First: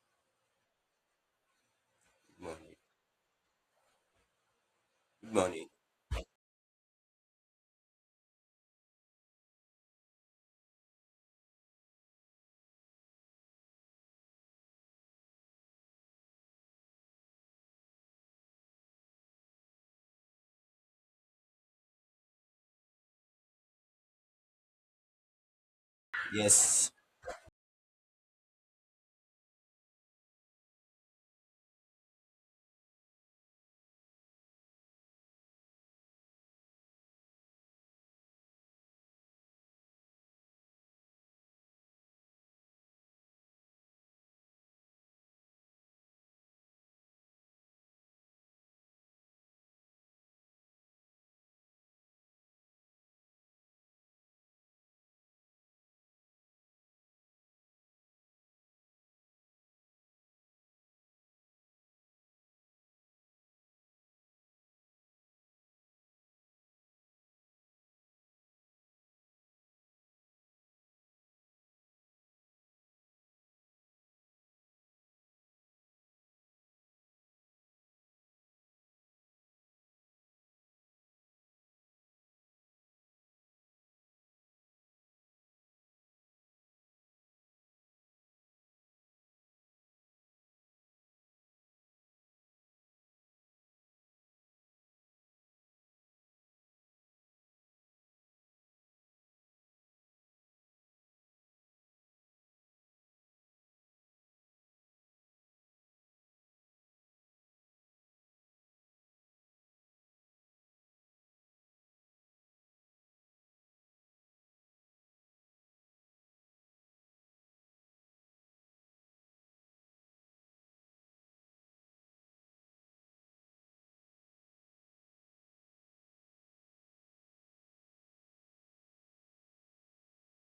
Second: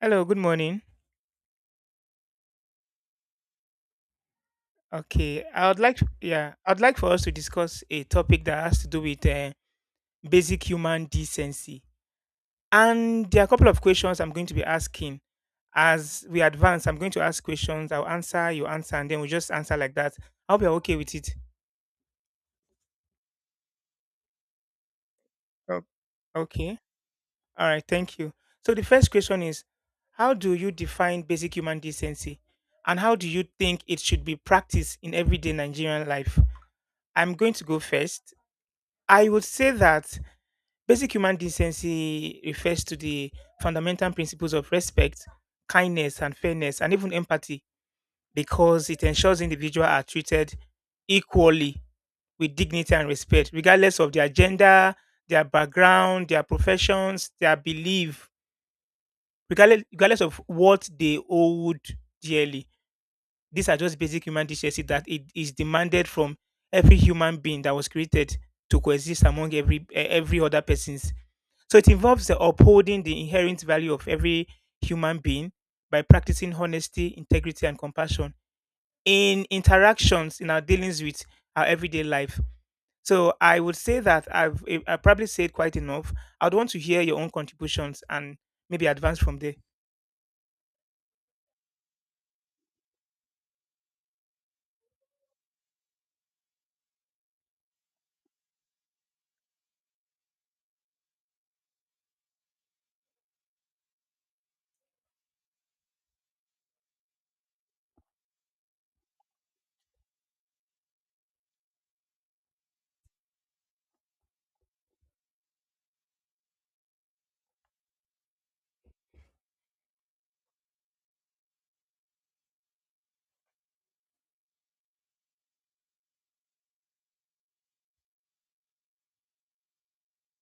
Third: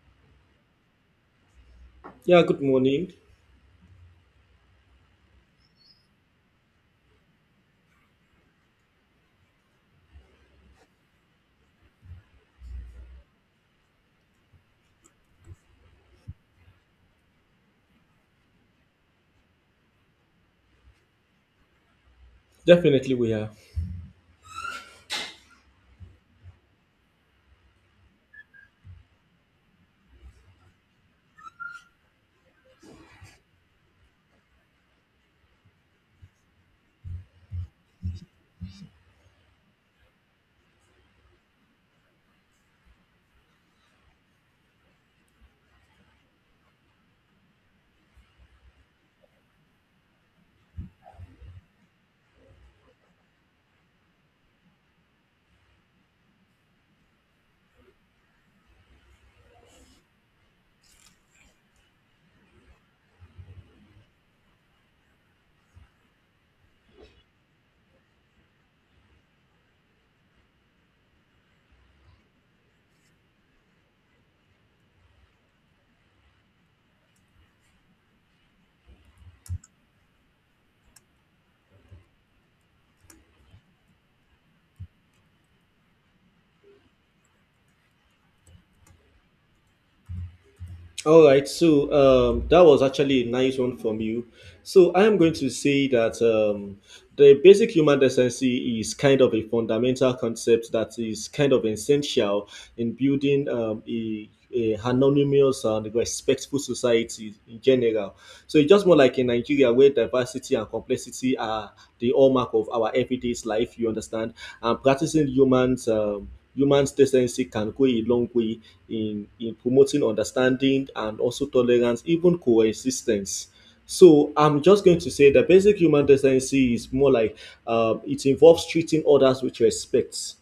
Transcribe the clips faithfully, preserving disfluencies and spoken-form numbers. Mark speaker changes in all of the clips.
Speaker 1: Hello, good morning.
Speaker 2: Yeah, good
Speaker 3: Morning.
Speaker 2: morning.
Speaker 3: Good
Speaker 1: Okay,
Speaker 3: morning.
Speaker 1: I would like yeah, I'd like for us to discuss a topic that has to do with uh, basic human decency. And there are a couple of questions I'm going to be asking. As we advance, I'm going to ask questions. I'll answer, you answer, and then we'll just answer like that. I hope you're okay with it.
Speaker 2: Definitely we are.
Speaker 1: Oh, okay.
Speaker 3: Yes.
Speaker 1: All right. Thank you. So the first question is, how do you define basic human decency, and how do you think it should be practiced in everyday Nigerian life? I'm going to go first. I would say that basic human decency refers to the fundamental principles of respect, kindness, and fairness, and even empathy because it ensures individuals are treated equally with dignity and respect, regardless of their gender, their background, their professions, their belief, regardless, regardless of what they owed dearly. These are just basic human decency that it is demanded from every human being that was created to coexist among every eh, every other persons, so it involves the upholding the inherent value of every human being by practicing honesty, integrity, and compassion in interactions in our dealings with our everyday life. So I would say that I've eh, I probably said quite enough. I'd want to hear your own contributions and maybe advance from there.
Speaker 2: All right, so um, that was actually a nice one from you. So I am going to say that um, the basic human decency is kind of a fundamental concept that is kind of essential in building um, a, a anonymous and respectful society in general. So it's just more like in Nigeria where diversity and complexity are the hallmark of our everyday life, you understand, and practicing humans. Um, human decency can go a long way in, in promoting understanding and also tolerance, even coexistence. So I'm just going to say that basic human decency is more like um, it involves treating others with respect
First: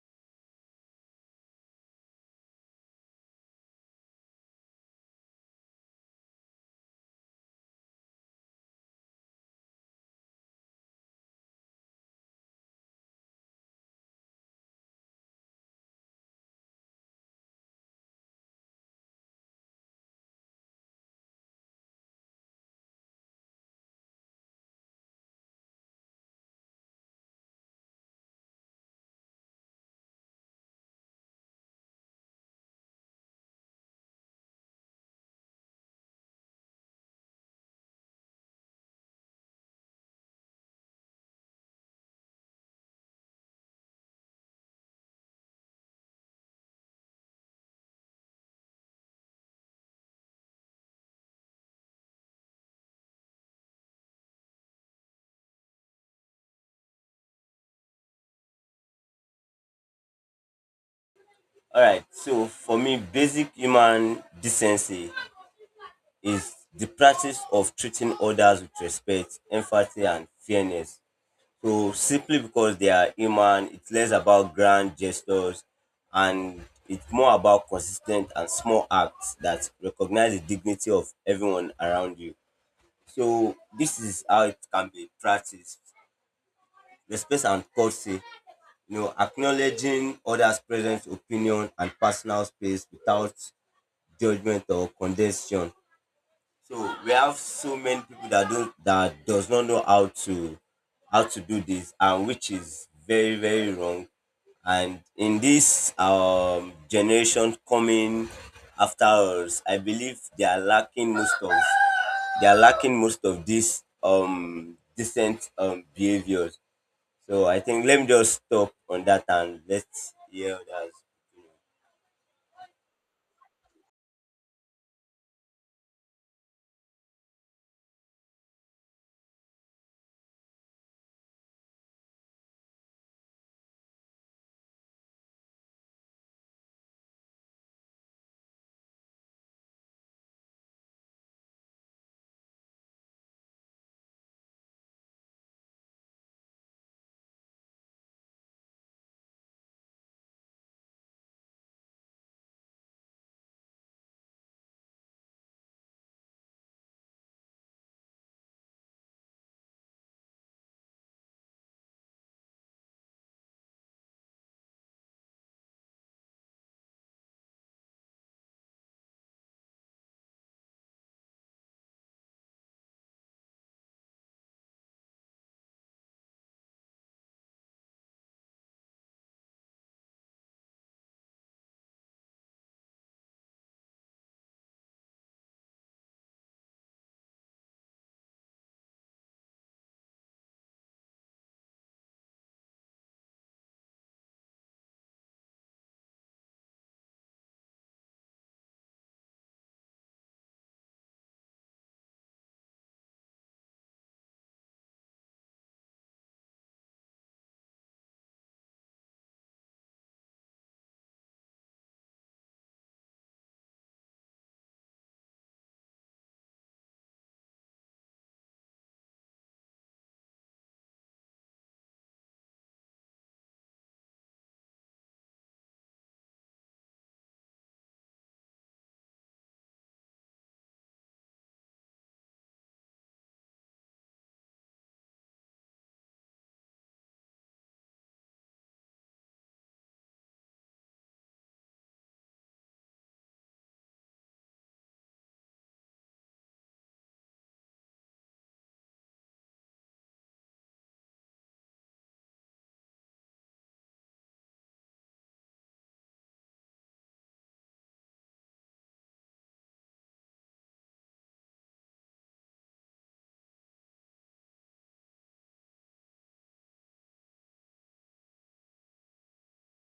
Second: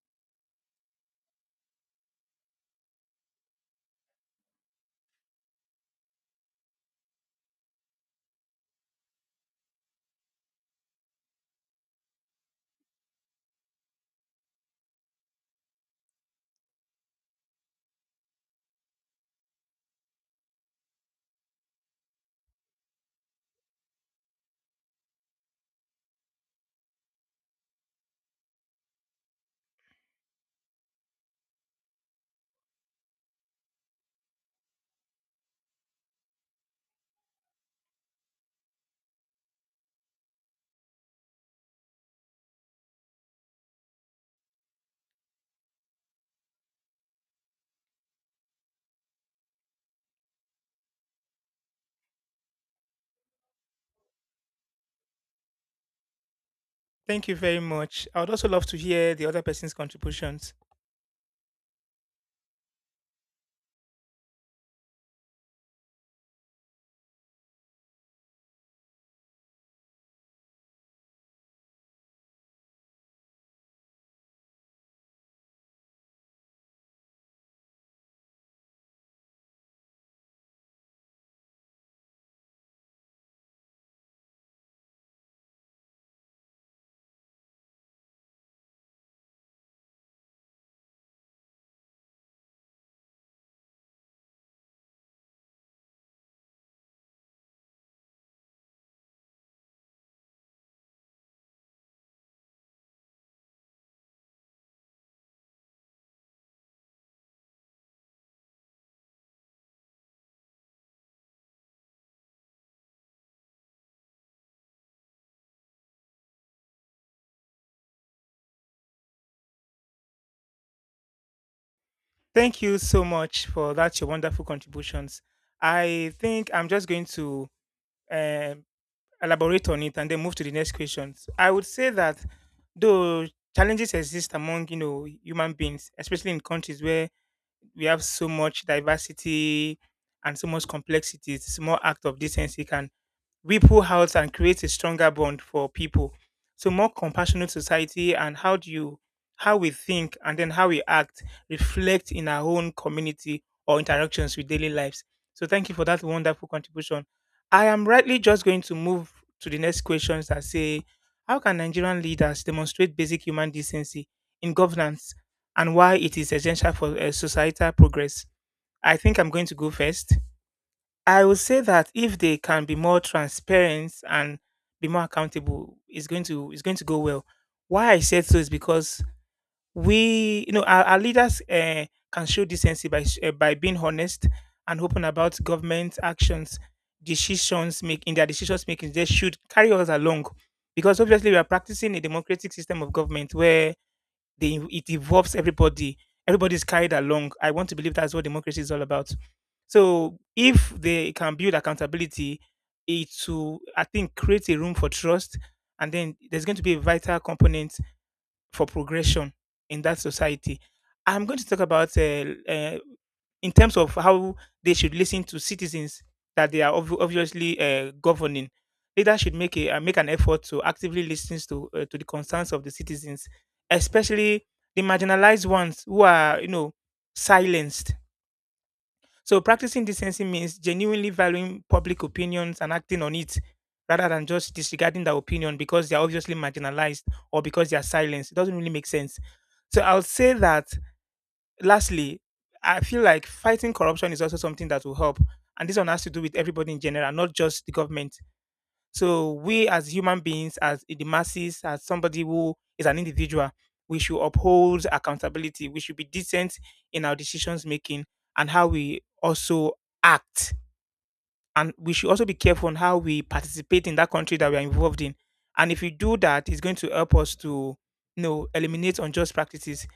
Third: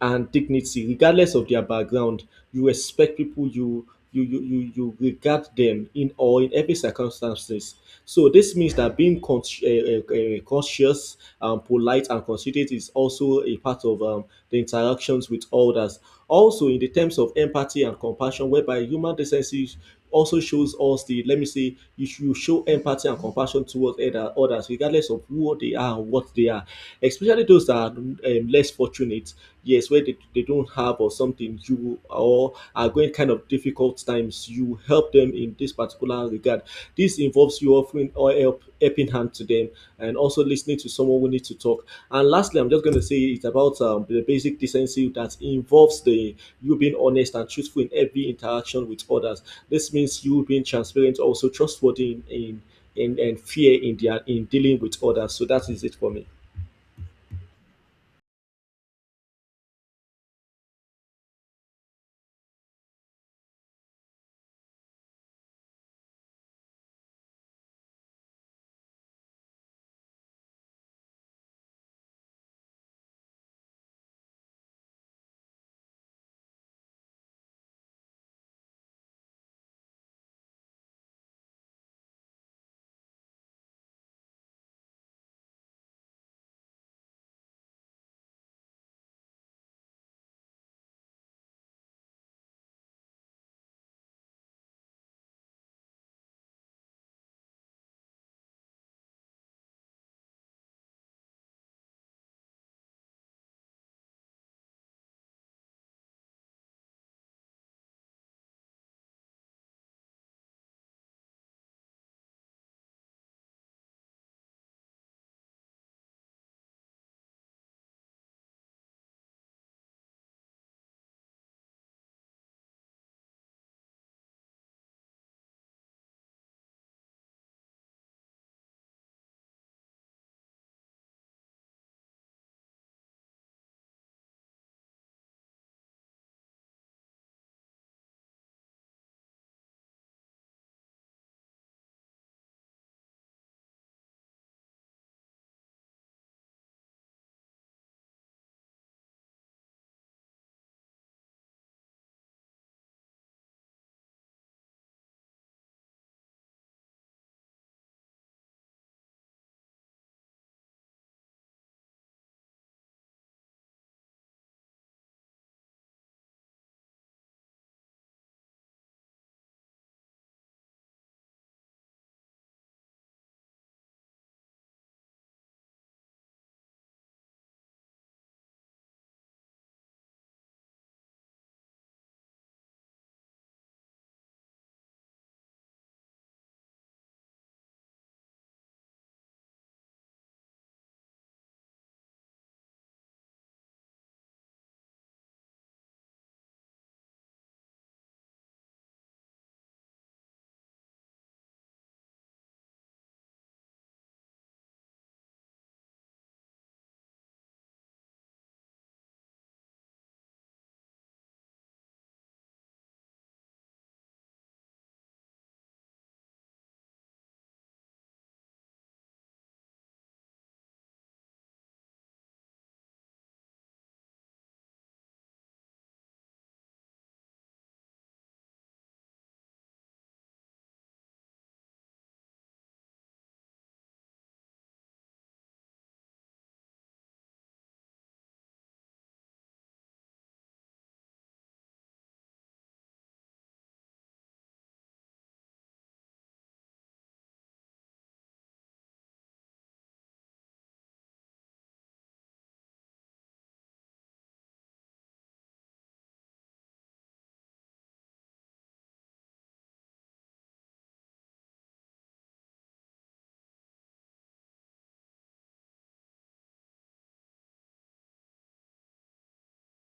Speaker 2: and dignity regardless of their background. You respect people. You you you you, you regard them in all in every circumstances. So this means that being con- uh, uh, cautious, um, polite and considerate is also a part of um, the interactions with others. Also in the terms of empathy and compassion, whereby human decency also shows us the let me say you, sh- you show empathy and compassion towards other, others regardless of who they are and what they are, especially those that are um, less fortunate. Yes, where they, they don't have or something, you or are going kind of difficult times, you help them in this particular regard. This involves you offering or help helping hand to them, and also listening to someone who needs to talk. And lastly, I'm just going to say it's about um, the basic decency that involves the you being honest and truthful in every interaction with others. This means you being transparent, also trustworthy in in, in and fear in their in dealing with others. So that is it for me.
Speaker 1: Thank you very much. I would also love to hear the other person's contributions.
Speaker 3: All right. So for me, basic human decency is the practice of treating others with respect, empathy, and fairness. So simply because they are human, it's less about grand gestures and it's more about consistent and small acts that recognize the dignity of everyone around you. So this is how it can be practiced. Respect and courtesy, you know, acknowledging others' presence, opinion, and personal space without judgment or condensation. So we have so many people that don't that does not know how to how to do this, and which is very very wrong. And in this um, generation coming after us, I believe they are lacking most of they are lacking most of these um decent um behaviors. So I think let me just stop on that and let's hear others.
Speaker 1: Thank you so much for that your wonderful contributions. I think I'm just going to um elaborate on it and then move to the next questions. I would say that though challenges exist among you know human beings, especially in countries where we have so much diversity and so much complexity, small act of decency can ripple out and create a stronger bond for people. So more compassionate society and how do you how we think and then how we act reflect in our own community or interactions with daily lives. So thank you for that wonderful contribution. I am rightly just going to move to the next questions that say how can Nigerian leaders demonstrate basic human decency in governance and why it is essential for uh, societal progress? I think I'm going to go first. I would say that if they can be more transparent and be more accountable, it's going to it's going to go well. Why I said so is because we, you know, our, our leaders uh, can show decency by sh- uh, by being honest and open about government actions, decisions make in their decisions making. They should carry us along, because obviously we are practicing a democratic system of government where they it involves everybody, everybody's carried along. I want to believe that's what democracy is all about. So if they can build accountability, it to I think create a room for trust, and then there's going to be a vital component for progression in that society. I'm going to talk about uh, uh, in terms of how they should listen to citizens that they are obvi- obviously uh, governing. Leaders should make a uh, make an effort to actively listen to uh, to the concerns of the citizens, especially the marginalized ones who are you know silenced. So practicing decency means genuinely valuing public opinions and acting on it rather than just disregarding their opinion because they are obviously marginalized or because they are silenced. It doesn't really make sense. So I'll say that lastly, I feel like fighting corruption is also something that will help. And this one has to do with everybody in general, not just the government. So we as human beings, as the masses, as somebody who is an individual, we should uphold accountability. We should be decent in our decisions making and how we also act. And we should also be careful on how we participate in that country that we are involved in. And if we do that, it's going to help us to you know eliminate unjust practices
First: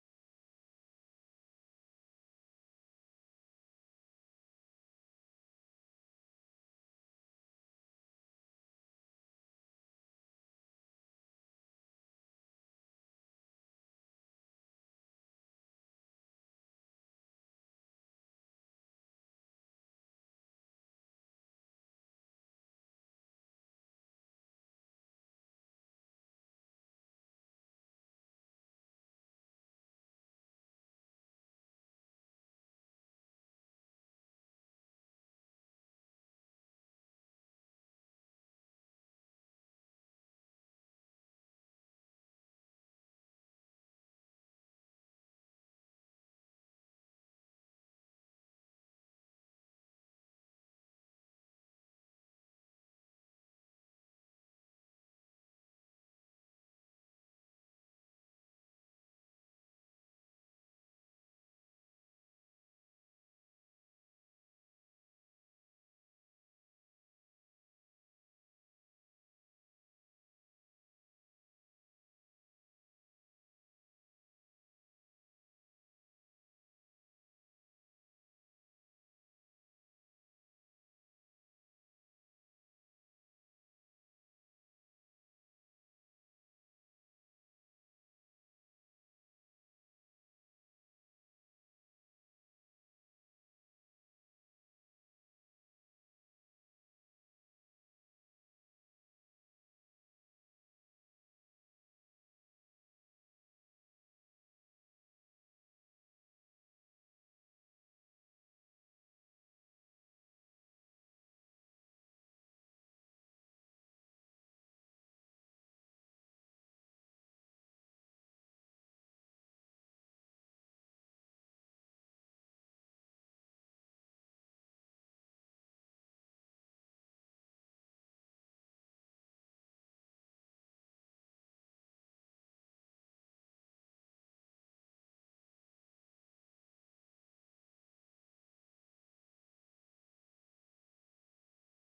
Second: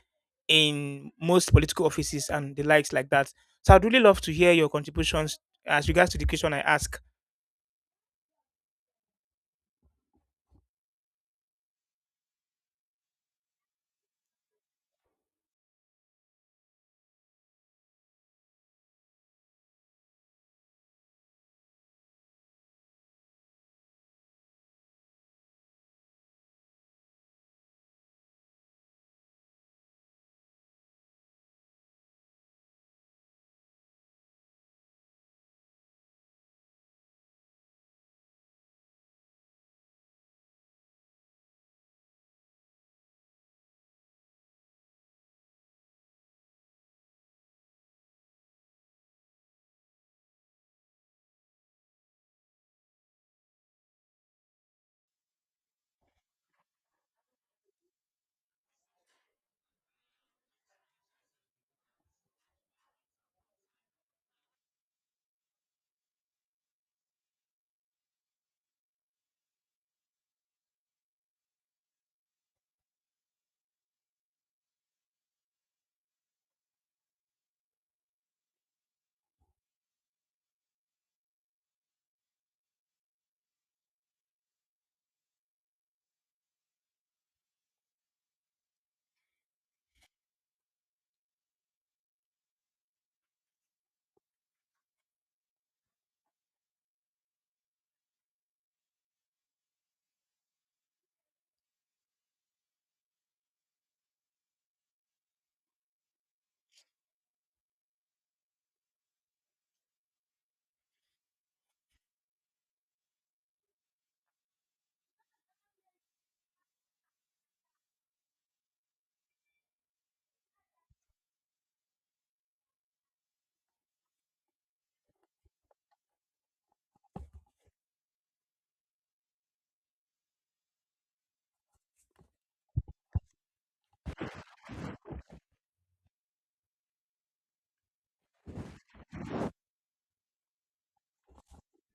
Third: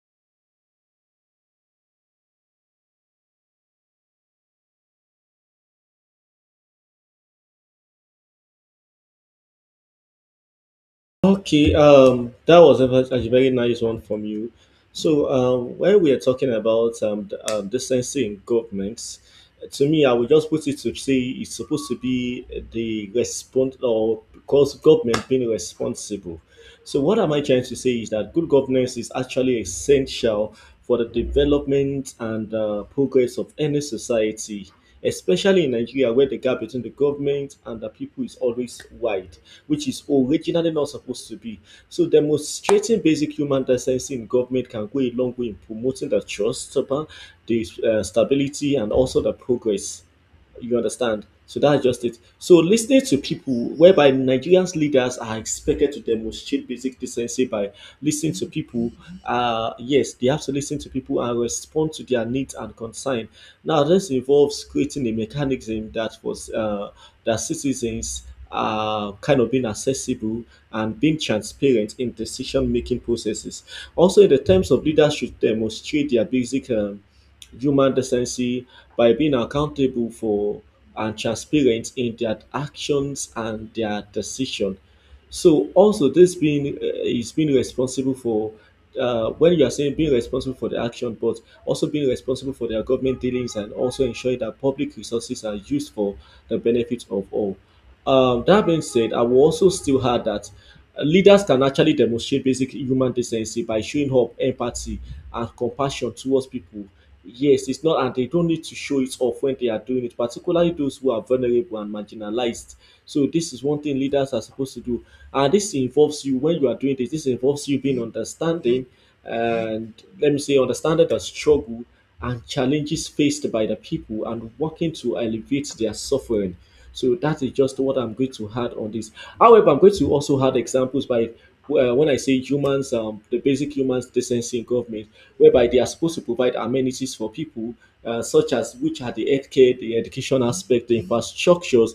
Speaker 1: in most political offices and the likes like that. So I'd really love to hear your contributions as regards to the question I ask.
Speaker 2: Okay, um, that was a, ve- a very nice one from you. So, um, when we are talking about um, the, um, decency in governments, to me, I would just put it to say it's supposed to be the response or because government being responsible. So, what am I trying to say is that good governance is actually essential for the development and uh, progress of any society, especially in Nigeria, where the gap between the government and the people is always wide, which is originally not supposed to be. So, demonstrating basic human decency in government can go a long way in promoting the trust, upon the uh, stability, and also the progress. You understand? So that's just it. So listening to people, whereby Nigerians leaders are expected to demonstrate basic decency by listening to people. Uh, yes, they have to listen to people and respond to their needs and concern. Now, this involves creating a mechanism that was uh, that citizens are kind of being accessible and being transparent in decision making processes. Also, in the terms of leaders should demonstrate their basic um, human decency by being accountable for and transparent in their actions and their decision. So also this being uh, is being responsible for uh, when you are saying being responsible for the action, but also being responsible for their government dealings, and also ensuring that public resources are used for the benefit of all. Um, that being said, I will also still add that leaders can actually demonstrate basic human decency by showing up empathy and compassion towards people. Yes, it's not, and they don't need to show it off when they are doing it, particularly those who are vulnerable and marginalized. So, this is one thing leaders are supposed to do. And this involves you when you are doing this, this involves you being understanding and let me say, understanding the struggle and challenges faced by the people and working to elevate their suffering. So, that is just what I'm going to add on this. However, I'm going to also add examples by well, when I say humans, um, the basic human decency in government, whereby they are supposed to provide amenities for people, uh, such as which are the healthcare, the education aspect, the infrastructures,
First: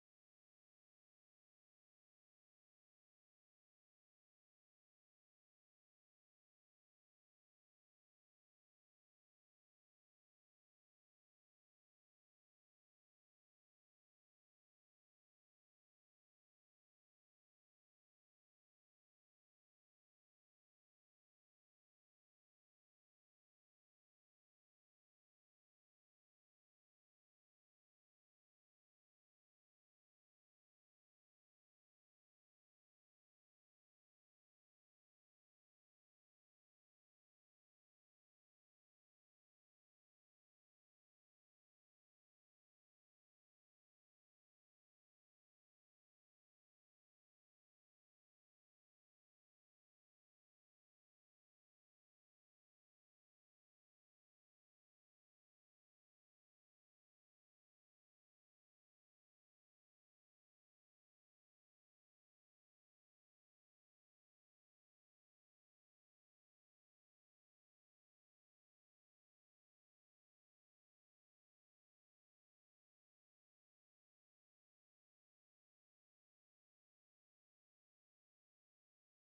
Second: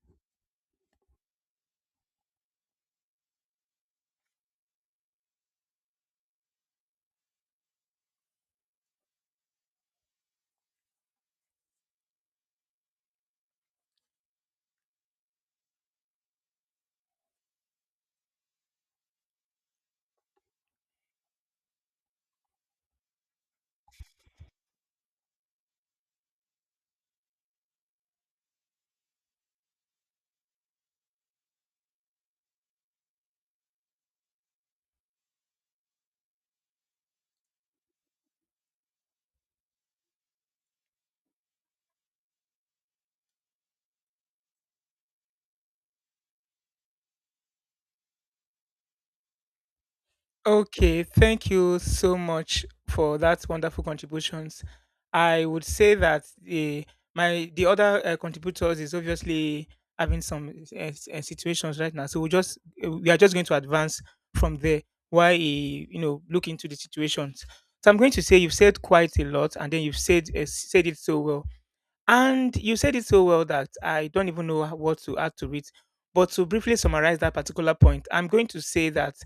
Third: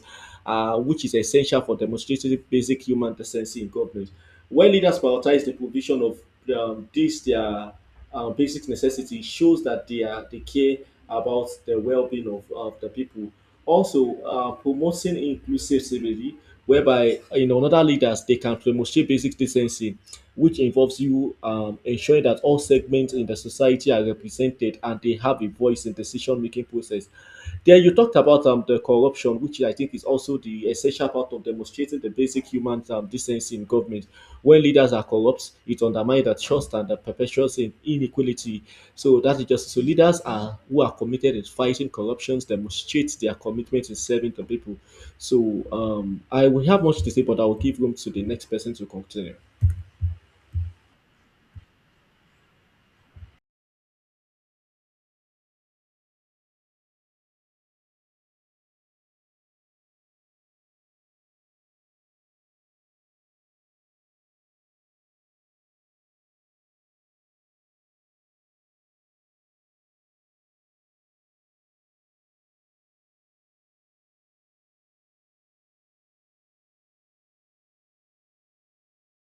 Speaker 2: uh, which is essential for demonstrating basic human decency in government. When leaders prioritize the provision of um, these, their uh, basic necessity shows that they are they care about the well-being of, of the people. Also, uh, promoting inclusivity, whereby you know other leaders they can promote basic decency, which involves you um, ensuring that all segments in the society are represented and they have a voice in decision-making process. Then you talked about um, the corruption, which I think is also the essential part of demonstrating the basic human um, decency in government. When leaders are corrupt, it undermines the trust and that perpetuates inequality. So that is just so leaders are who are committed in fighting corruptions demonstrate their commitment in serving the people. So um, I will have much to say, but I will give room to the next person to continue.
Speaker 1: Okay, thank you so much for that wonderful contributions. I would say that the my the other uh, contributors is obviously having some uh, s- uh, situations right now, so we just uh, we are just going to advance from there while he, you know, look into the situations. So I'm going to say you've said quite a lot, and then you've said uh, said it so well. And you said it so well that I don't even know what to add to it. But to briefly summarize that particular point, I'm going to say that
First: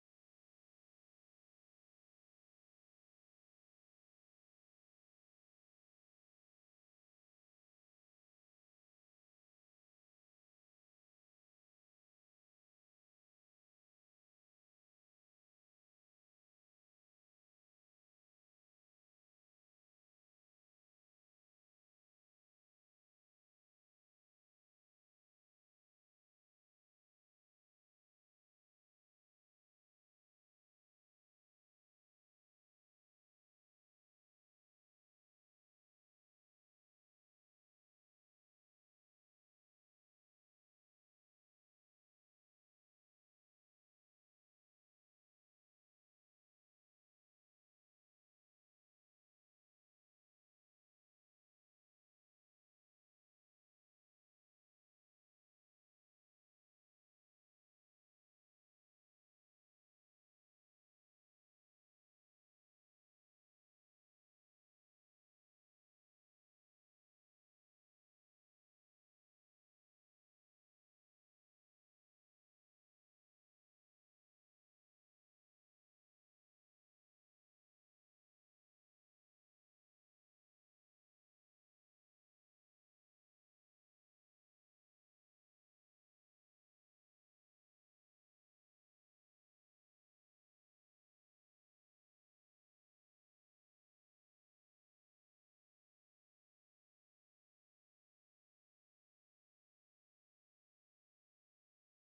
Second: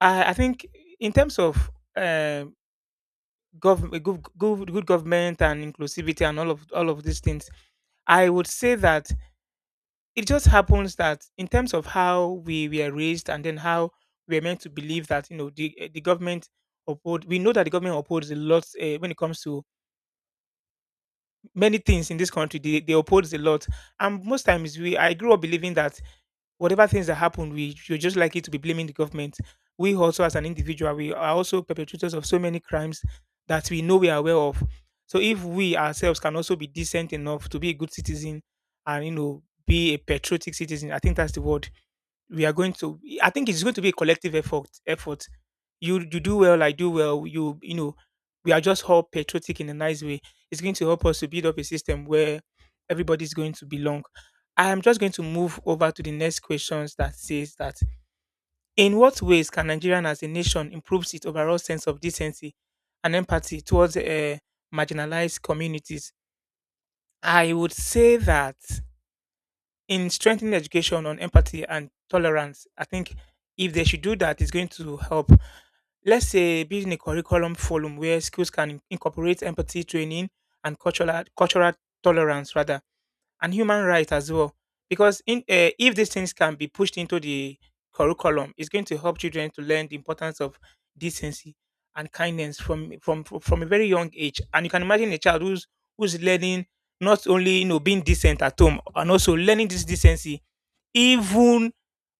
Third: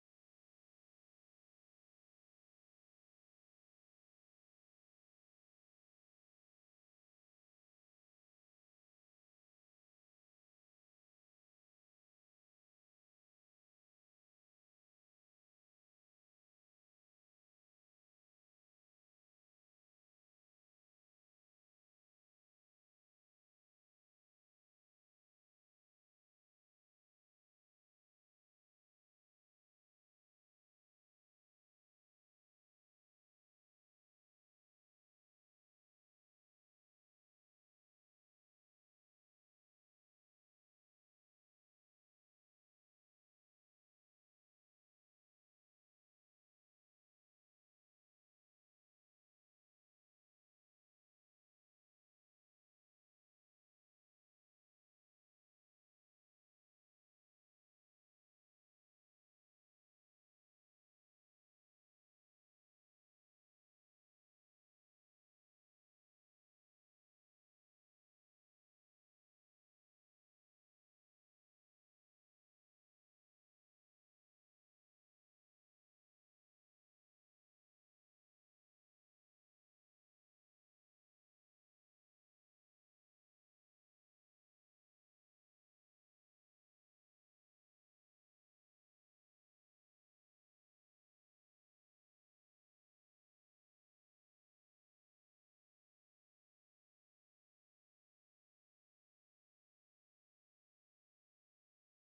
Speaker 1: I, I think in terms of uh, gov- good, good, good government and inclusivity and all of all of these things, I would say that it just happens that in terms of how we were raised, and then how we are meant to believe that you know the eh, the government uphold, we know that the government upholds a lot uh, when it comes to many things in this country. They, they oppose a lot, and most times we I grew up believing that whatever things that happen, we you're just likely to be blaming the government. We also as an individual, we are also perpetrators of so many crimes that we know, we are aware of. So if we ourselves can also be decent enough to be a good citizen, and you know, be a patriotic citizen, I think that's the word. We are going to, I think it's going to be a collective effort effort. You you do well, I do well, you you know, we are just all patriotic in a nice way. It's going to help us to build up a system where everybody's going to belong. I am just going to move over to the next questions that says that in what ways can Nigerian as a nation improves its overall sense of decency and empathy towards uh, marginalized communities. I would say that in strengthening education on empathy and tolerance, I think if they should do that, it's going to help. Let's say building a curriculum forum where schools can incorporate empathy training and cultural cultural tolerance rather, and human rights as well. Because in, uh, if these things can be pushed into the curriculum, it's going to help children to learn the importance of decency and kindness from from from from a very young age. And you can imagine a child who's who's learning, not only you know being decent at home, and also learning this decency even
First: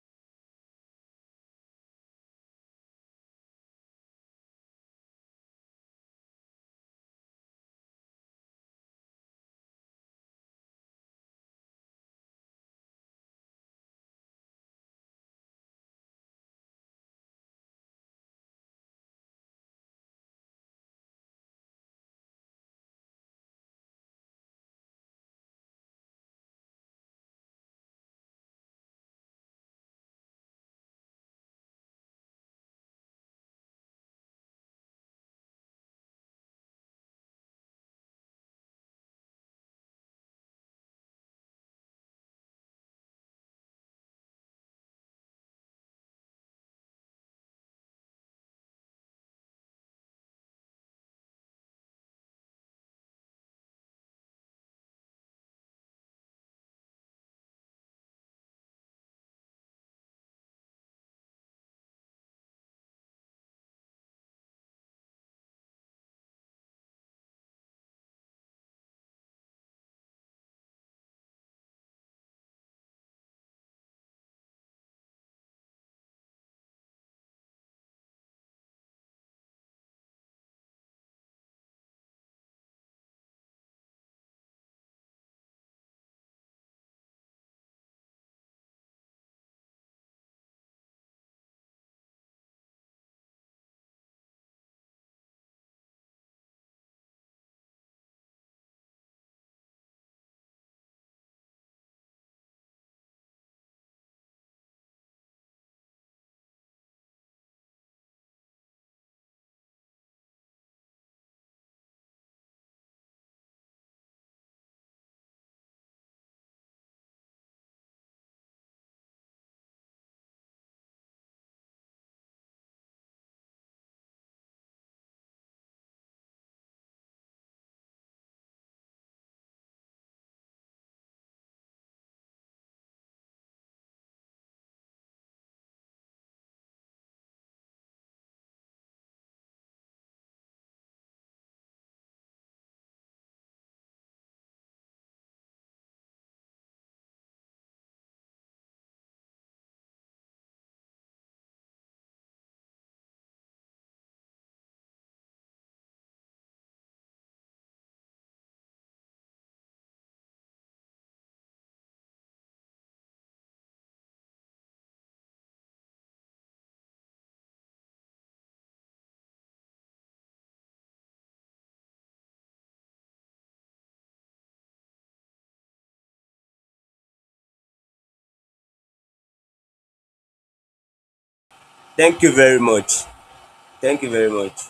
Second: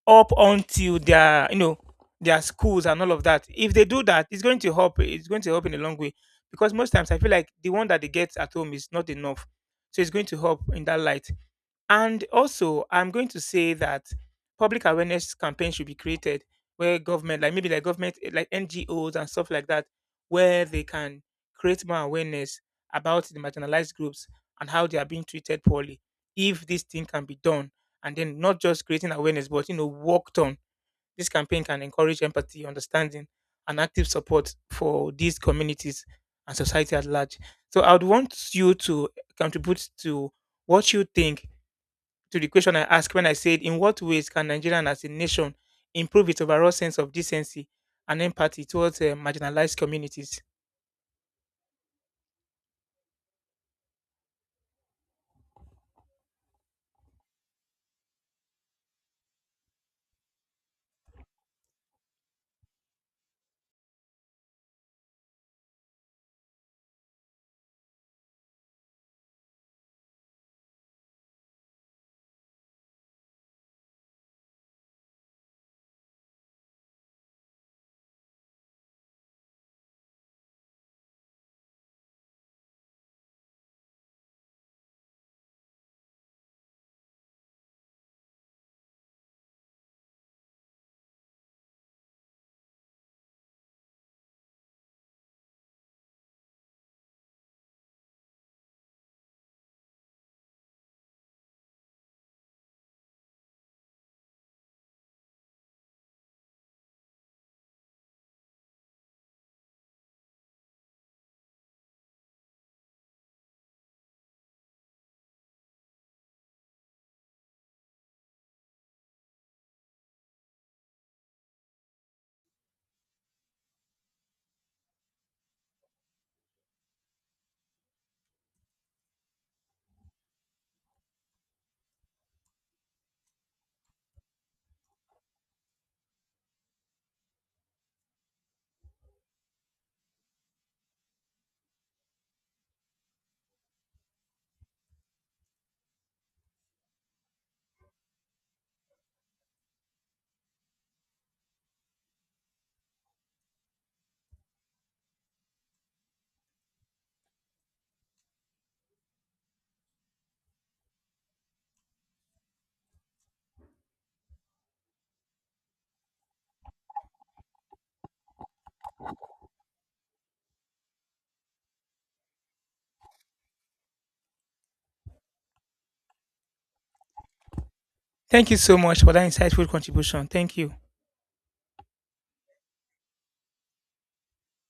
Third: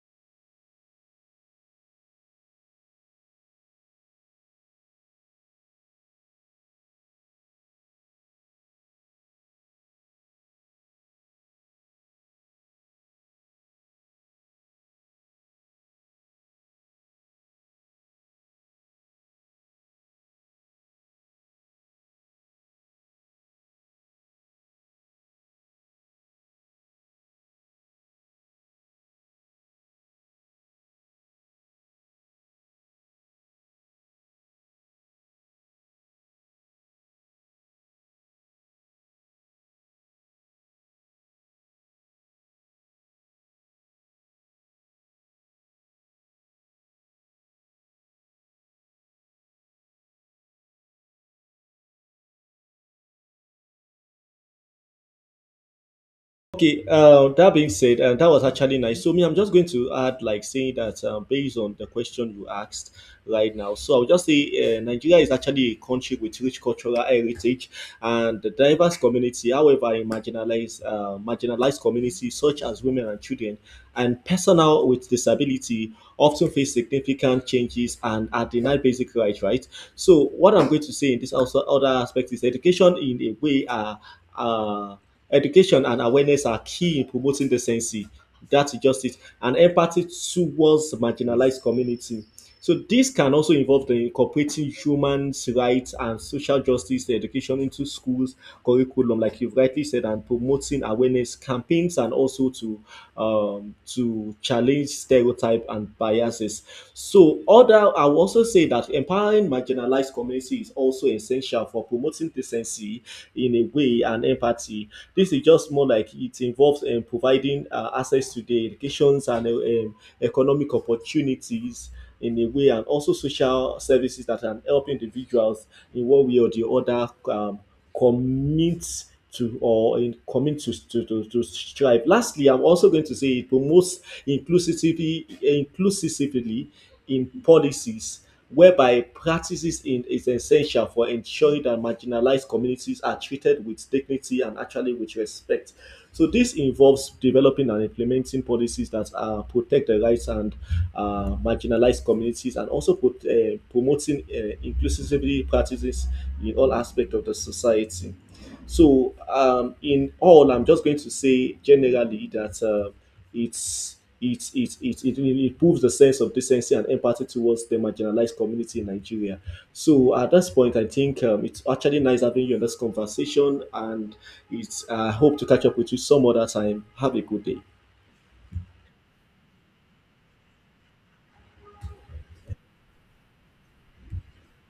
Speaker 1: up until their you know their schools and all of that. If they do that, it's going to help. It's going to help in a long way because most times I feel like the one that they get at home is not enough. So it's going to help in that light. And also, I'm going to say that public awareness campaigns should be created where government, like maybe like government, eh, like N G Os and stuff like that, where they can create more awareness about the marginalized groups and how they are being treated poorly. If this thing can be done, and then not just creating awareness, but you know, worked on, this campaign can encourage empathy, understanding, and active support for these communities and society at large. So I would want you to contribute to what you think to the question I asked when I said, in what ways can Nigeria as a nation improve its overall sense of decency and empathy towards uh, marginalized communities?
Speaker 2: Okay, uh, that being said, and that was actually nice. So, me, I'm just going to add, like, saying that um, based on the question you asked right now. So, I'll just say uh, Nigeria is actually a country with rich cultural heritage and the diverse community. However, in marginalized, uh, marginalized communities such as women and children and personnel with disability often face significant changes and are denied basic rights, right? So, what I'm going to say in this also other aspect is education in a way. Uh, uh, Education and awareness are key in promoting decency. That is just it. And empathy towards marginalized community. So this can also involve the incorporating human rights and social justice education into schools curriculum, like you've rightly said, and promoting awareness campaigns and also to um, to challenge stereotype and biases. So other, I will also say that empowering marginalized communities is also essential for promoting decency in a way and empathy. This is just more like it involves um, providing uh, access to the educations and uh, um, economic opportunities in a way, and also social services that can help individuals in one way or the other um, commit to or in commit to, to, to, to strive. Lastly, I'm also going to say it promotes inclusivity inclusively in policies whereby practices in, is essential for ensuring that marginalized communities are treated with dignity and actually with respect. So this involves developing and implementing policies that uh, protect the rights and uh, marginalized communities, and also put, uh, promoting uh, inclusivity practices in all aspects of the society. So, um, in all, I'm just going to say generally that uh, it's it, it, it, it improves the sense of decency and empathy towards the marginalized community in Nigeria. So at this point, I think um, it's actually nice having you in this conversation, and it's I hope to catch up with you some other time. Have a good day.
Speaker 1: Thank you so much for that insightful contribution. Thank you.
Speaker 3: Thank you very much. Thank you very much.